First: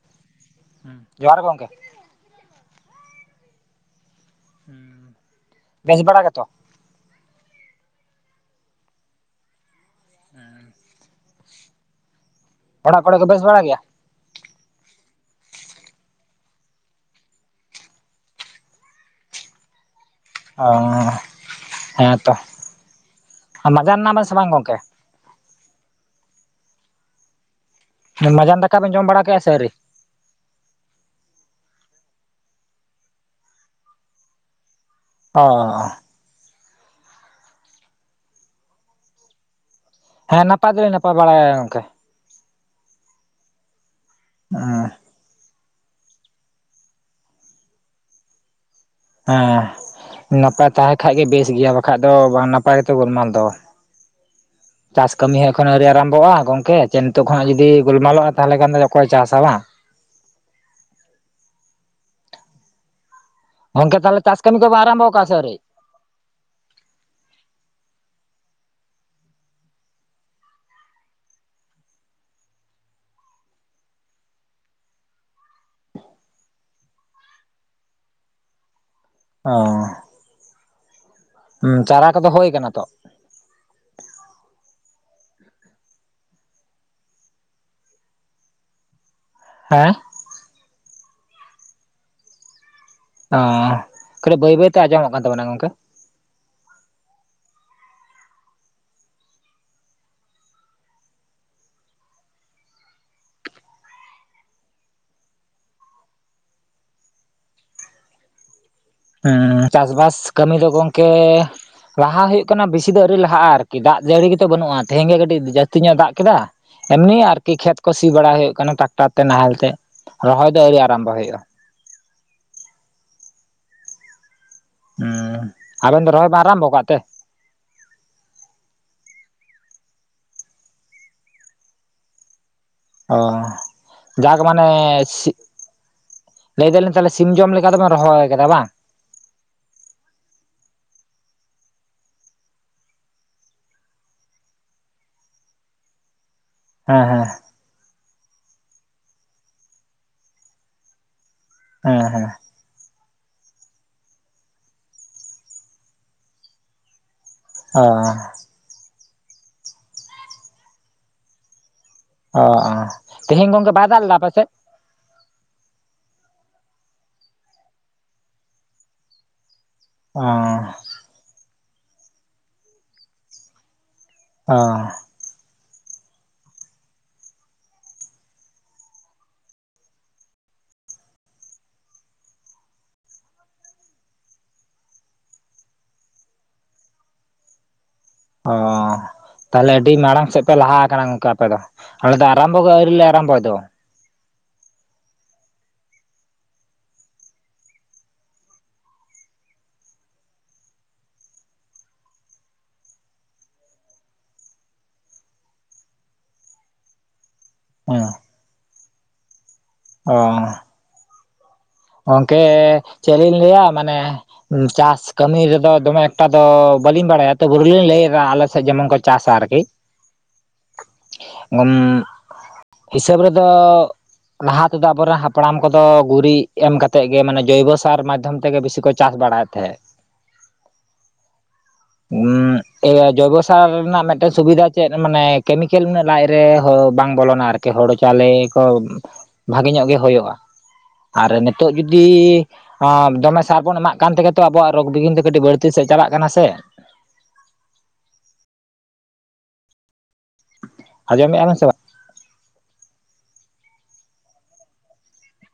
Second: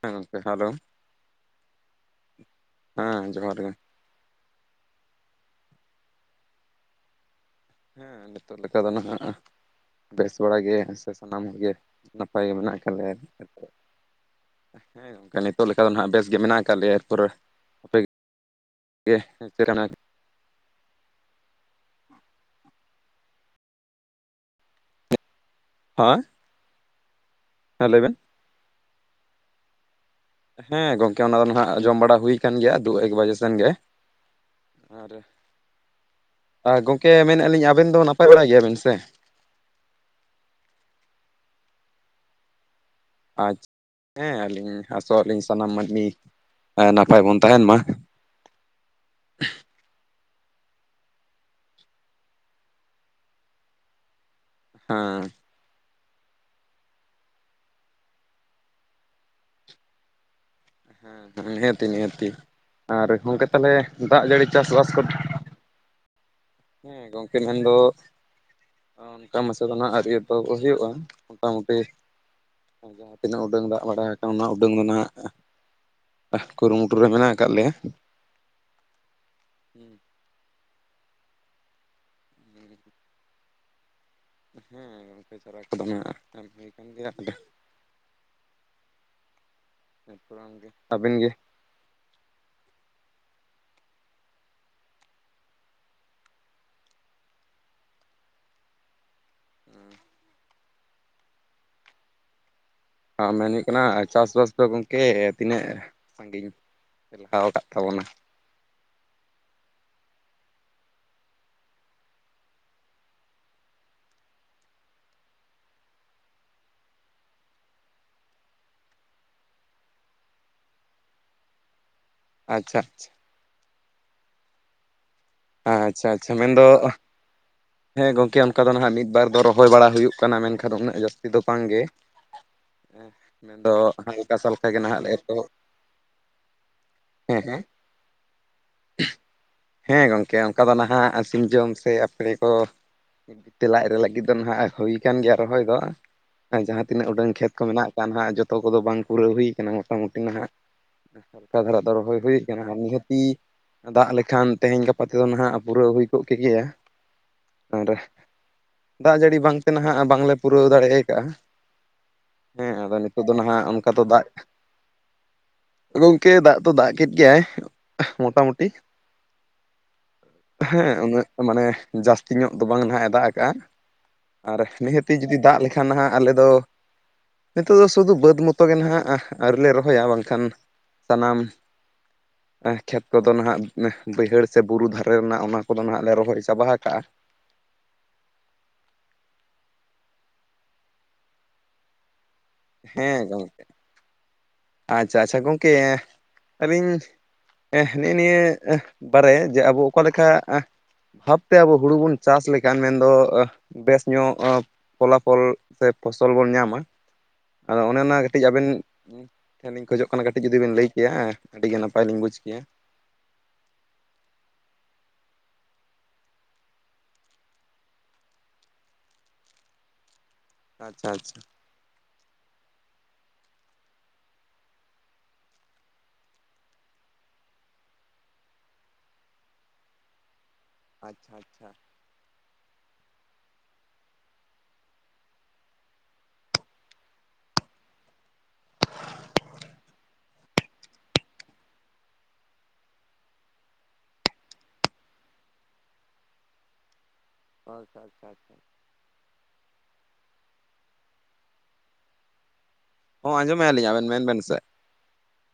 ᱦᱮ ᱜᱚᱝᱠᱮ ᱦᱟᱞᱳ ᱡᱚᱦᱟᱨ ᱜᱮ ᱜᱚᱝᱠᱮ ᱦᱮᱸ ᱡᱚᱸᱦᱟᱨ ᱜᱮ ᱦᱩᱸ, ᱵᱮᱥ ᱵᱟᱲᱟ ᱜᱮᱛᱚ? ᱦᱮᱸ ᱱᱤᱛᱚᱜ ᱞᱮᱠᱟ ᱫᱚ ᱱᱟᱦᱟᱜ ᱵᱮᱥ ᱵᱟᱲᱟ ᱜᱮ ᱥᱮ ᱥᱟᱱᱟᱢ ᱠᱚᱜᱮ, ᱱᱟᱯᱟᱭ ᱜᱮ ᱢᱮᱱᱟᱜ ᱟᱠᱟᱫ ᱚᱲᱟᱜ ᱞᱮᱭᱟ ᱠᱚᱨᱮ ᱠᱚ ᱵᱮᱥ ᱵᱟᱲᱟ ᱜᱮᱭᱟ ᱦᱮᱸ ᱱᱤᱛᱚᱜ ᱞᱮᱠᱟ ᱫᱚ ᱱᱟᱜ ᱵᱮᱥ ᱜᱮ ᱢᱮᱱᱟᱜ ᱟᱠᱟᱫ ᱞᱮᱭᱟ ᱮᱨ ᱯᱚᱨᱮ ᱟᱯᱮ ᱜᱮ, ᱜᱮ ᱥᱤᱨᱟᱱᱟᱜ ᱚ ᱦᱮᱸ ᱛᱚ ᱢᱟᱡᱟᱱ ᱱᱟᱵᱮᱱ ᱥᱮ ᱵᱟᱝ ᱜᱚᱝᱠᱮ? ᱦᱮᱸ ᱦᱮᱸ ᱞᱟᱹᱭ ᱵᱮᱱ, ᱢᱟᱡᱟᱱ ᱫᱟᱠᱟ ᱵᱮᱱ ᱡᱚᱢ ᱵᱟᱲᱟ ᱠᱮᱫᱼᱟ ᱥᱮ ᱟᱣᱨᱤ? ᱦᱮᱸ ᱜᱚᱝᱠᱮ ᱚᱱᱟ ᱫᱚ ᱱᱟᱦᱟᱜ ᱡᱚᱢ ᱵᱟᱲᱟ ᱦᱩᱭ ᱠᱟᱱ ᱜᱮᱭᱟ ᱫᱩ ᱮᱠ ᱵᱟᱡᱮ ᱥᱮᱱ ᱜᱮ ᱟᱨ ᱚᱻ ᱟ ᱜᱚᱝᱠᱮ ᱢᱮᱱᱮᱜᱼᱟ ᱞᱤᱧ ᱟᱵᱮᱱ ᱫᱚ ᱱᱟᱯᱟᱭ ᱵᱟᱲᱟ ᱜᱮᱭᱟ ᱵᱮᱱ ᱥᱮ? ᱦᱮᱸ ᱱᱟᱯᱟᱭ ᱫᱚᱞᱤᱧ ᱱᱟᱯᱟᱭ ᱵᱟᱲᱟ ᱜᱮᱭᱟ ᱜᱚᱝᱠᱮ, ᱟᱪᱪᱷᱟ ᱦᱮᱸ ᱟᱞᱤᱧ ᱟᱥᱚᱜ ᱟᱞᱤᱧ ᱥᱟᱱᱟᱢ ᱢᱟᱱᱢᱤ ᱱᱟᱯᱟᱭ ᱵᱚᱱ ᱛᱟᱦᱮᱱ ᱢᱟ, ᱚ ᱱᱟᱯᱟᱭ ᱛᱟᱦᱮᱸ ᱠᱷᱟᱡᱽ ᱜᱮ ᱵᱮᱥ ᱜᱮᱭᱟ ᱵᱟᱠᱷᱟᱡ ᱫᱚ ᱵᱟᱝ ᱱᱟᱯᱟᱭ ᱜᱮᱛᱚ ᱜᱳᱞᱢᱟᱞ ᱫᱚ, ᱪᱟᱥ ᱦᱮᱸ ᱠᱟᱹᱢᱤ ᱦᱚᱸ ᱮᱠᱷᱚ ᱮᱠᱷᱚᱱᱚ ᱟᱣᱨᱤ ᱟᱨᱟᱢᱵᱷᱚᱜᱼᱟ ᱜᱚᱝᱠᱮ ᱪᱮ ᱱᱤᱛᱚᱜ ᱠᱷᱚᱱᱟᱜ ᱡᱩᱫᱤ ᱜᱳᱞᱢᱟᱞᱚᱜᱼᱟ ᱛᱟᱦᱞᱮ ᱠᱷᱟᱱ ᱫᱚ ᱚᱠᱚᱭ ᱪᱟᱥᱟᱭ ᱵᱟᱝ, ᱦᱮᱸ ᱦᱮᱸ ᱱᱤᱦᱟᱹᱛᱤ ᱱᱤᱦᱟᱹᱛᱤ ᱟᱨ ᱦᱚᱝᱠᱮ ᱛᱟᱞᱦᱮ ᱜᱚᱝᱠᱮ ᱛᱟᱦᱚᱞᱮ ᱫᱟᱜ ᱡᱟᱹᱲᱤ ᱠᱟᱹᱢᱤ ᱪᱟᱥ ᱵᱮᱱ ᱵᱟᱥ ᱠᱚ ᱟᱨᱟᱢᱵᱚ ᱠᱟᱜᱼᱟ ᱥᱮ ᱟᱹᱣᱨᱤ ᱦᱮᱸ ᱜᱚᱝᱠᱮ ᱢᱮᱱᱫᱚ ᱚᱱᱠᱟ ᱢᱟᱥᱮ ᱫᱚ ᱱᱟᱦᱟᱜ ᱟᱹᱨᱤ ᱮᱛᱚᱦᱚᱵ ᱦᱩᱭᱩᱜᱼᱟ ᱢᱚᱴᱟ ᱢᱩᱴᱤ, ᱛᱤᱱᱟᱹᱜ ᱩᱰᱟᱹᱝ ᱫᱟᱜ ᱵᱟᱲᱟ ᱠᱟᱜ-ᱟ ᱚᱱᱟ ᱩᱰᱟᱹᱝ ᱫᱚ ᱱᱟᱜ ᱠᱩᱨᱩᱢᱩᱴᱩ ᱨᱮ ᱢᱮᱱᱟᱜ ᱟᱠᱟᱫ ᱞᱮᱭᱟ, ᱚ ᱦᱚᱸ ᱪᱟᱨᱟ ᱠᱚᱫᱚ ᱦᱳᱭ ᱠᱟᱱᱟ ᱛᱚ, ᱦᱮᱸ ᱜᱚᱢᱠᱮ ᱪᱟᱨᱟ ᱠᱚᱫᱚ ᱱᱟᱦᱟᱜ ᱮᱢ ᱦᱩᱭ ᱠᱟᱱ ᱜᱮᱭᱟ ᱟᱫᱚ [inaudible] [inaudible] ᱦᱮᱸ ᱱᱯᱚᱨ ᱜᱮ [inaudible] ᱟᱵᱮᱱ ᱜᱮ ᱚ ᱠᱟᱹᱴᱤᱡ ᱵᱟᱹᱭ ᱵᱟᱹᱭᱛᱮ ᱟᱸᱡᱚᱢᱚᱜ ᱠᱟᱱ ᱛᱟᱵᱤᱱᱟ ᱜᱚᱝᱠᱮ [unintelligible] ᱢᱮᱱ ᱦᱩᱭᱩᱜ ᱠᱟᱱᱟ, ᱪᱟᱥᱵᱟᱥ ᱫᱚ ᱜᱚᱢᱠᱮ ᱛᱤᱱᱟᱹᱜ ᱥᱟᱺᱜᱤᱧ? ᱞᱟᱦᱟᱣ ᱟᱠᱟᱫ ᱛᱟᱵᱚᱱᱟ ᱦᱮᱸ ᱪᱟᱥᱵᱟᱥ ᱠᱟᱹᱢᱤ ᱫᱚ ᱜᱚᱝᱠᱮ ᱞᱟᱦᱟ ᱦᱩᱭᱩᱜ ᱠᱟᱱᱟ ᱵᱮᱥᱤ ᱫᱚ ᱟᱣᱨᱤ ᱞᱟᱦᱟᱜᱼᱟ ᱟᱨᱠᱤ ᱫᱟᱜ ᱡᱟᱹᱲᱤ ᱜᱮᱛᱚ ᱵᱟᱹᱱᱩᱜᱼᱟ ᱛᱮᱦᱮᱧ ᱜᱮ ᱠᱟᱹᱴᱤᱡ ᱡᱟᱹᱥᱛᱤ ᱧᱚᱜ ᱫᱟᱜ ᱠᱮᱫᱟ ᱮᱢᱱᱤ ᱟᱨᱠᱤ ᱠᱷᱮᱛ ᱠᱚ ᱥᱤ ᱵᱟᱲᱟ ᱦᱳᱭᱳᱜ ᱠᱟᱱᱟ ᱴᱨᱟᱠᱴᱟᱨ ᱛᱮ ᱱᱟᱦᱮᱞ ᱛᱮ ᱨᱚᱦᱚᱭ ᱫᱚ ᱟᱣᱨᱤ ᱟᱨᱟᱢᱵᱚ ᱦᱳᱭᱳᱼᱟ ᱟᱪᱪᱷᱟ, ᱟᱪᱪᱷᱟ [inaudible] ᱟᱵᱮᱱ ᱟᱪᱪᱷᱟ ᱫᱚ ᱨᱚᱦᱚᱭ ᱟᱪᱪᱷᱟ ᱵᱮᱱ ᱢᱮᱱᱫᱚ ᱟᱨᱟᱢᱵᱚ ᱟᱠᱟᱫ ᱛᱮ ᱦᱮᱸ ᱜᱚᱢᱠᱮ ᱚᱱᱠᱟ ᱫᱚ ᱱᱟᱜ ᱢᱤᱫ ᱵᱟᱨ ᱫᱚ ᱨᱚᱦᱚᱭ ᱵᱟᱲᱟ ᱦᱩᱭᱩᱜ ᱠᱟᱱᱟ ᱢᱮᱱᱠᱷᱟᱱ ᱩᱱᱟᱹᱜ ᱡᱟᱹᱥᱛᱤ ᱫᱚ ᱵᱟᱝ ᱜᱮ [unintelligible] ᱚ ᱡᱟᱠ ᱢᱟᱱᱮ ᱱᱟᱦᱟᱜ ᱞᱮ ᱥᱤ ᱮᱛᱚᱦᱚᱵ ᱞᱟᱹᱭ ᱫᱟᱞᱤᱧ ᱛᱟᱦᱚᱞ ᱥᱤᱢ ᱦᱮᱸ ᱡᱚᱢ ᱦᱮᱸ ᱞᱮᱠᱟ ᱫᱚᱵᱮᱱ ᱨᱚᱦᱚᱭ ᱟᱠᱟᱫᱟ ᱵᱟᱝ ᱦᱮᱸ ᱜᱚᱝᱠᱮ ᱚᱱᱠᱟ ᱫᱚ ᱱᱟᱦᱟᱜ ᱥᱤᱢ ᱡᱚᱢ ᱥᱮ ᱟᱯᱲᱮ ᱛᱚ ᱢᱤᱫ ᱵᱤᱛᱟᱹ ᱞᱟᱡ [inaudible] ᱨᱮ ᱞᱟᱹᱜᱤᱫ ᱫᱚ ᱱᱟᱦᱟᱜ ᱦᱩᱭ ᱟᱠᱟᱱ ᱜᱮᱭᱟ ᱨᱚᱦᱚᱭ ᱫᱚ ᱟᱨ ᱡᱟᱦᱟᱸ ᱦᱮᱸ ᱛᱤᱱᱟᱹᱜ ᱦᱮᱸ ᱩᱰᱟᱹᱝ ᱠᱷᱮᱛ ᱠᱚ ᱢᱮᱱᱟᱜ ᱠᱟᱜ ᱱᱟᱜ ᱡᱚᱛᱚ ᱠᱚᱫᱚ ᱵᱟᱝ ᱯᱩᱨᱟᱹᱣ ᱦᱩᱭ ᱠᱟᱱᱟ ᱢᱳᱴᱟᱢᱩᱴᱤ ᱱᱟᱜ ᱠᱟ [inaudible] ᱫᱷᱟᱨᱟ ᱦᱮᱸ ᱨᱚᱦᱚᱭ ᱦᱮᱸ ᱦᱩᱭ ᱟᱨ ᱱᱤᱦᱟᱹᱛᱤ ᱫᱟᱜ ᱞᱮᱠᱷᱟᱱ ᱛᱮᱦᱮᱧ ᱜᱟᱯᱟ ᱛᱮᱫᱚ ᱱᱟᱦᱟᱜ ᱯᱩᱨᱟᱹᱣ ᱦᱩᱭ ᱠᱚᱜ ᱠᱮ ᱜᱮᱭᱟ ᱚ ᱟᱨ ᱫᱟᱜ ᱡᱟᱹᱲᱤ ᱵᱟᱝᱛᱮ ᱱᱟᱦᱟᱜ ᱵᱟᱝᱞᱮ ᱯᱩᱨᱟᱹᱣ ᱫᱟᱲᱮᱭ ᱠᱟᱜᱼᱟ ᱚ ᱦᱮᱸ ᱚ ᱟᱫᱚ ᱱᱤᱛᱚᱜ ᱫᱚ ᱛᱮᱦᱮᱧ ᱱᱟᱦᱟᱜ ᱜᱚᱝᱠᱮ ᱵᱟᱭ ᱚᱱᱠᱟ ᱫᱚ ᱞᱮᱫᱟ ᱫᱟᱜ ᱟᱯᱮ ᱥᱮᱫ ᱜᱚᱝᱠᱮ ᱫᱟᱜ ᱫᱚ ᱫᱟᱜ ᱠᱮᱫ ᱜᱮᱭᱟᱭ ᱢᱚᱴᱟ ᱢᱩᱴᱤ ᱚ ᱦᱮᱸ ᱩᱱᱟᱹᱜ ᱢᱟᱱᱮ ᱡᱟᱹᱥᱛᱤ ᱧᱚᱜ ᱫᱚ ᱵᱟᱝ ᱱᱟᱦᱟᱜ ᱮ ᱫᱟᱜ ᱠᱟᱜᱼᱟ ᱟᱨ ᱚ ᱱᱤᱦᱟᱹᱛᱤ ᱡᱩᱫᱤ ᱫᱟᱜ ᱞᱮᱠᱷᱟᱱ ᱦᱟᱸᱜ ᱟᱞᱮ ᱫᱚ ᱱᱤᱛᱚᱜ ᱫᱚ ᱥᱩᱫᱷᱩ ᱵᱟᱹᱫᱽ ᱢᱚᱛᱚ ᱜᱮ ᱱᱟᱦᱟᱜ ᱟᱹᱣᱨᱤ ᱞᱮ ᱨᱚᱦᱚᱭᱟ ᱵᱟᱝ ᱠᱷᱟᱱ ᱥᱟᱱᱟᱢ ᱠᱷᱮᱛ ᱠᱚᱫᱚ ᱱᱟᱦᱟᱜ ᱵᱟᱹᱭᱦᱟᱹᱲ ᱥᱮ ᱵᱩᱨᱩ ᱫᱷᱟᱨᱮ ᱨᱮᱱᱟᱜ ᱚᱱᱟ ᱠᱚᱫᱚ ᱱᱟᱦᱟᱜ ᱞᱮ ᱨᱚᱦᱚᱭ ᱪᱟᱵᱟ ᱦᱟ [inaudible] ᱠᱟᱜ-ᱟ ᱚᱻ ᱛᱟᱦᱚᱞᱮ ᱟᱹᱰᱤ ᱢᱟᱲᱟᱝ ᱥᱮᱫ ᱯᱮ ᱞᱟᱦᱟ ᱟᱠᱟᱱᱟ ᱜᱚᱝᱠᱮ ᱟᱯᱮ ᱫᱚ᱾ ᱟᱞᱮ ᱫᱚ ᱟᱨᱟᱢᱵᱚ ᱜᱮ ᱟᱹᱣᱨᱤ ᱞᱮ ᱦᱮᱸ ᱟᱨᱟᱢᱵᱚᱭ ᱜᱚᱝ ᱫᱚ ᱟᱪᱪᱷᱟ ᱟᱪᱪᱷᱟ ᱜᱚᱝᱠᱮ ᱟᱹᱞᱤᱧ ᱱᱮᱜᱼᱮ ᱱᱤᱭᱟᱹ ᱵᱟᱨᱮ ᱡᱮ ᱟᱵᱚ ᱚᱠᱟ ᱞᱮᱠᱟ ᱵᱷᱟᱵ ᱛᱮ ᱟᱵᱚ ᱦᱩᱲᱩ ᱵᱚᱱ ᱪᱟᱥ ᱞᱮᱠᱷᱟᱱ ᱢᱮᱱᱫᱚ ᱵᱮᱥ ᱧᱚᱜ ᱯᱷᱚᱞᱟ ᱯᱷᱚᱞ ᱥᱮ ᱯᱷᱚᱥᱚᱞ ᱵᱚᱱ ᱧᱟᱢᱟ ᱟᱫᱚ ᱚᱱᱮ ᱦᱮᱸ ᱚᱱᱟ ᱠᱟᱹᱴᱤᱡ, ᱟᱵᱮᱱ ᱴᱷᱮᱱ ᱤᱧ ᱠᱷᱚᱡᱚᱜ ᱚ ᱠᱟᱱᱟ᱾ᱠᱟᱹᱴᱤᱡ ᱡᱩᱫᱤ ᱵᱮᱱ ᱞᱟᱹᱭ ᱠᱮᱭᱟ᱾ ᱟᱹᱰᱤᱜᱮ ᱱᱟᱯᱟᱭ ᱞᱤᱧ ᱵᱩᱡᱽ ᱜᱚᱝᱠᱮ ᱠᱮᱭᱟ ᱪᱮᱫ ᱞᱤᱧ ᱞᱟᱹᱭᱟ ᱢᱟᱱᱮ ᱪᱟᱥ ᱠᱟᱹᱢᱤ ᱨᱮᱫᱚ ᱫᱚᱢᱮ ᱮᱠᱴᱟ ᱫᱚ ᱵᱟᱹᱞᱤᱧ ᱵᱟᱲᱟᱭᱟ ᱛᱚᱵᱩ ᱞᱤᱧ ᱞᱟᱹᱭᱫᱟ ᱟᱞᱮ ᱥᱮᱫ ᱡᱮᱢᱚᱱ ᱠᱚ ᱪᱟᱥᱟ ᱟᱨᱠᱤ ᱟᱪᱷᱟ ᱟᱪᱷᱟ ᱦᱤᱥᱟᱹᱵᱽ ᱨᱮᱫᱚ ᱞᱟᱦᱟ ᱛᱮᱫᱚ ᱟᱵᱚᱨᱮ ᱦᱟᱯᱲᱟᱢ ᱠᱚᱫᱚ ᱜᱩᱨᱤᱜ ᱮᱢ ᱠᱟᱛᱮᱜ ᱜᱮ ᱢᱟᱱᱮ ᱡᱚᱭᱵᱚ ᱥᱟᱨ ᱢᱟᱫᱽᱫᱷᱚᱢ ᱛᱮᱜᱮ ᱵᱤᱥᱤ ᱠᱚ ᱪᱟᱥ ᱵᱟᱲᱟᱭᱮᱫ ᱛᱟᱦᱮᱸᱜ [inaudible] ᱤᱭᱟᱹ ᱡᱚᱭᱵᱚᱥᱟᱨ ᱨᱮᱱᱟᱜ ᱢᱤᱫᱴᱮᱱ ᱥᱩᱵᱤᱫᱟ ᱪᱮᱫ ᱢᱟᱱᱮ ᱠᱮᱢᱤᱠᱮᱞ ᱤᱱᱟ. ᱜ ᱞᱟᱡ ᱨᱮ ᱵᱟᱝ ᱵᱚᱞᱚᱱᱟ ᱟᱨᱠᱤ ᱦᱳᱲᱳ ᱪᱟᱣᱞᱮ ᱠᱚ ᱵᱷᱟᱜᱮ ᱧᱚᱜ ᱜᱮ ᱦᱩᱭᱩᱜᱼᱟ ᱟᱨ ᱱᱤᱛᱚᱜ ᱡᱩᱫᱤ ᱫᱚᱢᱮ ᱥᱟᱨ ᱵᱚᱱ ᱮᱢᱟᱜ ᱠᱟᱱ ᱛᱮᱜᱮ ᱛᱚ ᱟᱵᱚᱣᱟᱜ ᱨᱳᱜ ᱵᱤᱜᱷᱤᱱ ᱫᱚ ᱠᱟᱹᱴᱤᱡ ᱵᱟᱹᱲᱛᱤ ᱥᱮᱫ ᱪᱟᱞᱟᱜ ᱠᱟᱱᱟ ᱥᱮ ᱟᱪᱷᱟ ᱟᱪᱷᱟ ᱟᱪᱷᱟ [inaudible] ᱟᱡᱚᱢᱮᱫᱼᱟ ᱵᱮᱱ ᱥᱮ ᱵᱟᱝ ᱦᱚ ᱟᱸᱡᱚᱢ ᱢᱮᱜ-ᱟ ᱞᱤᱧ ᱟᱵᱮᱱ ᱢᱮᱱ ᱵᱮᱱ ᱥᱮ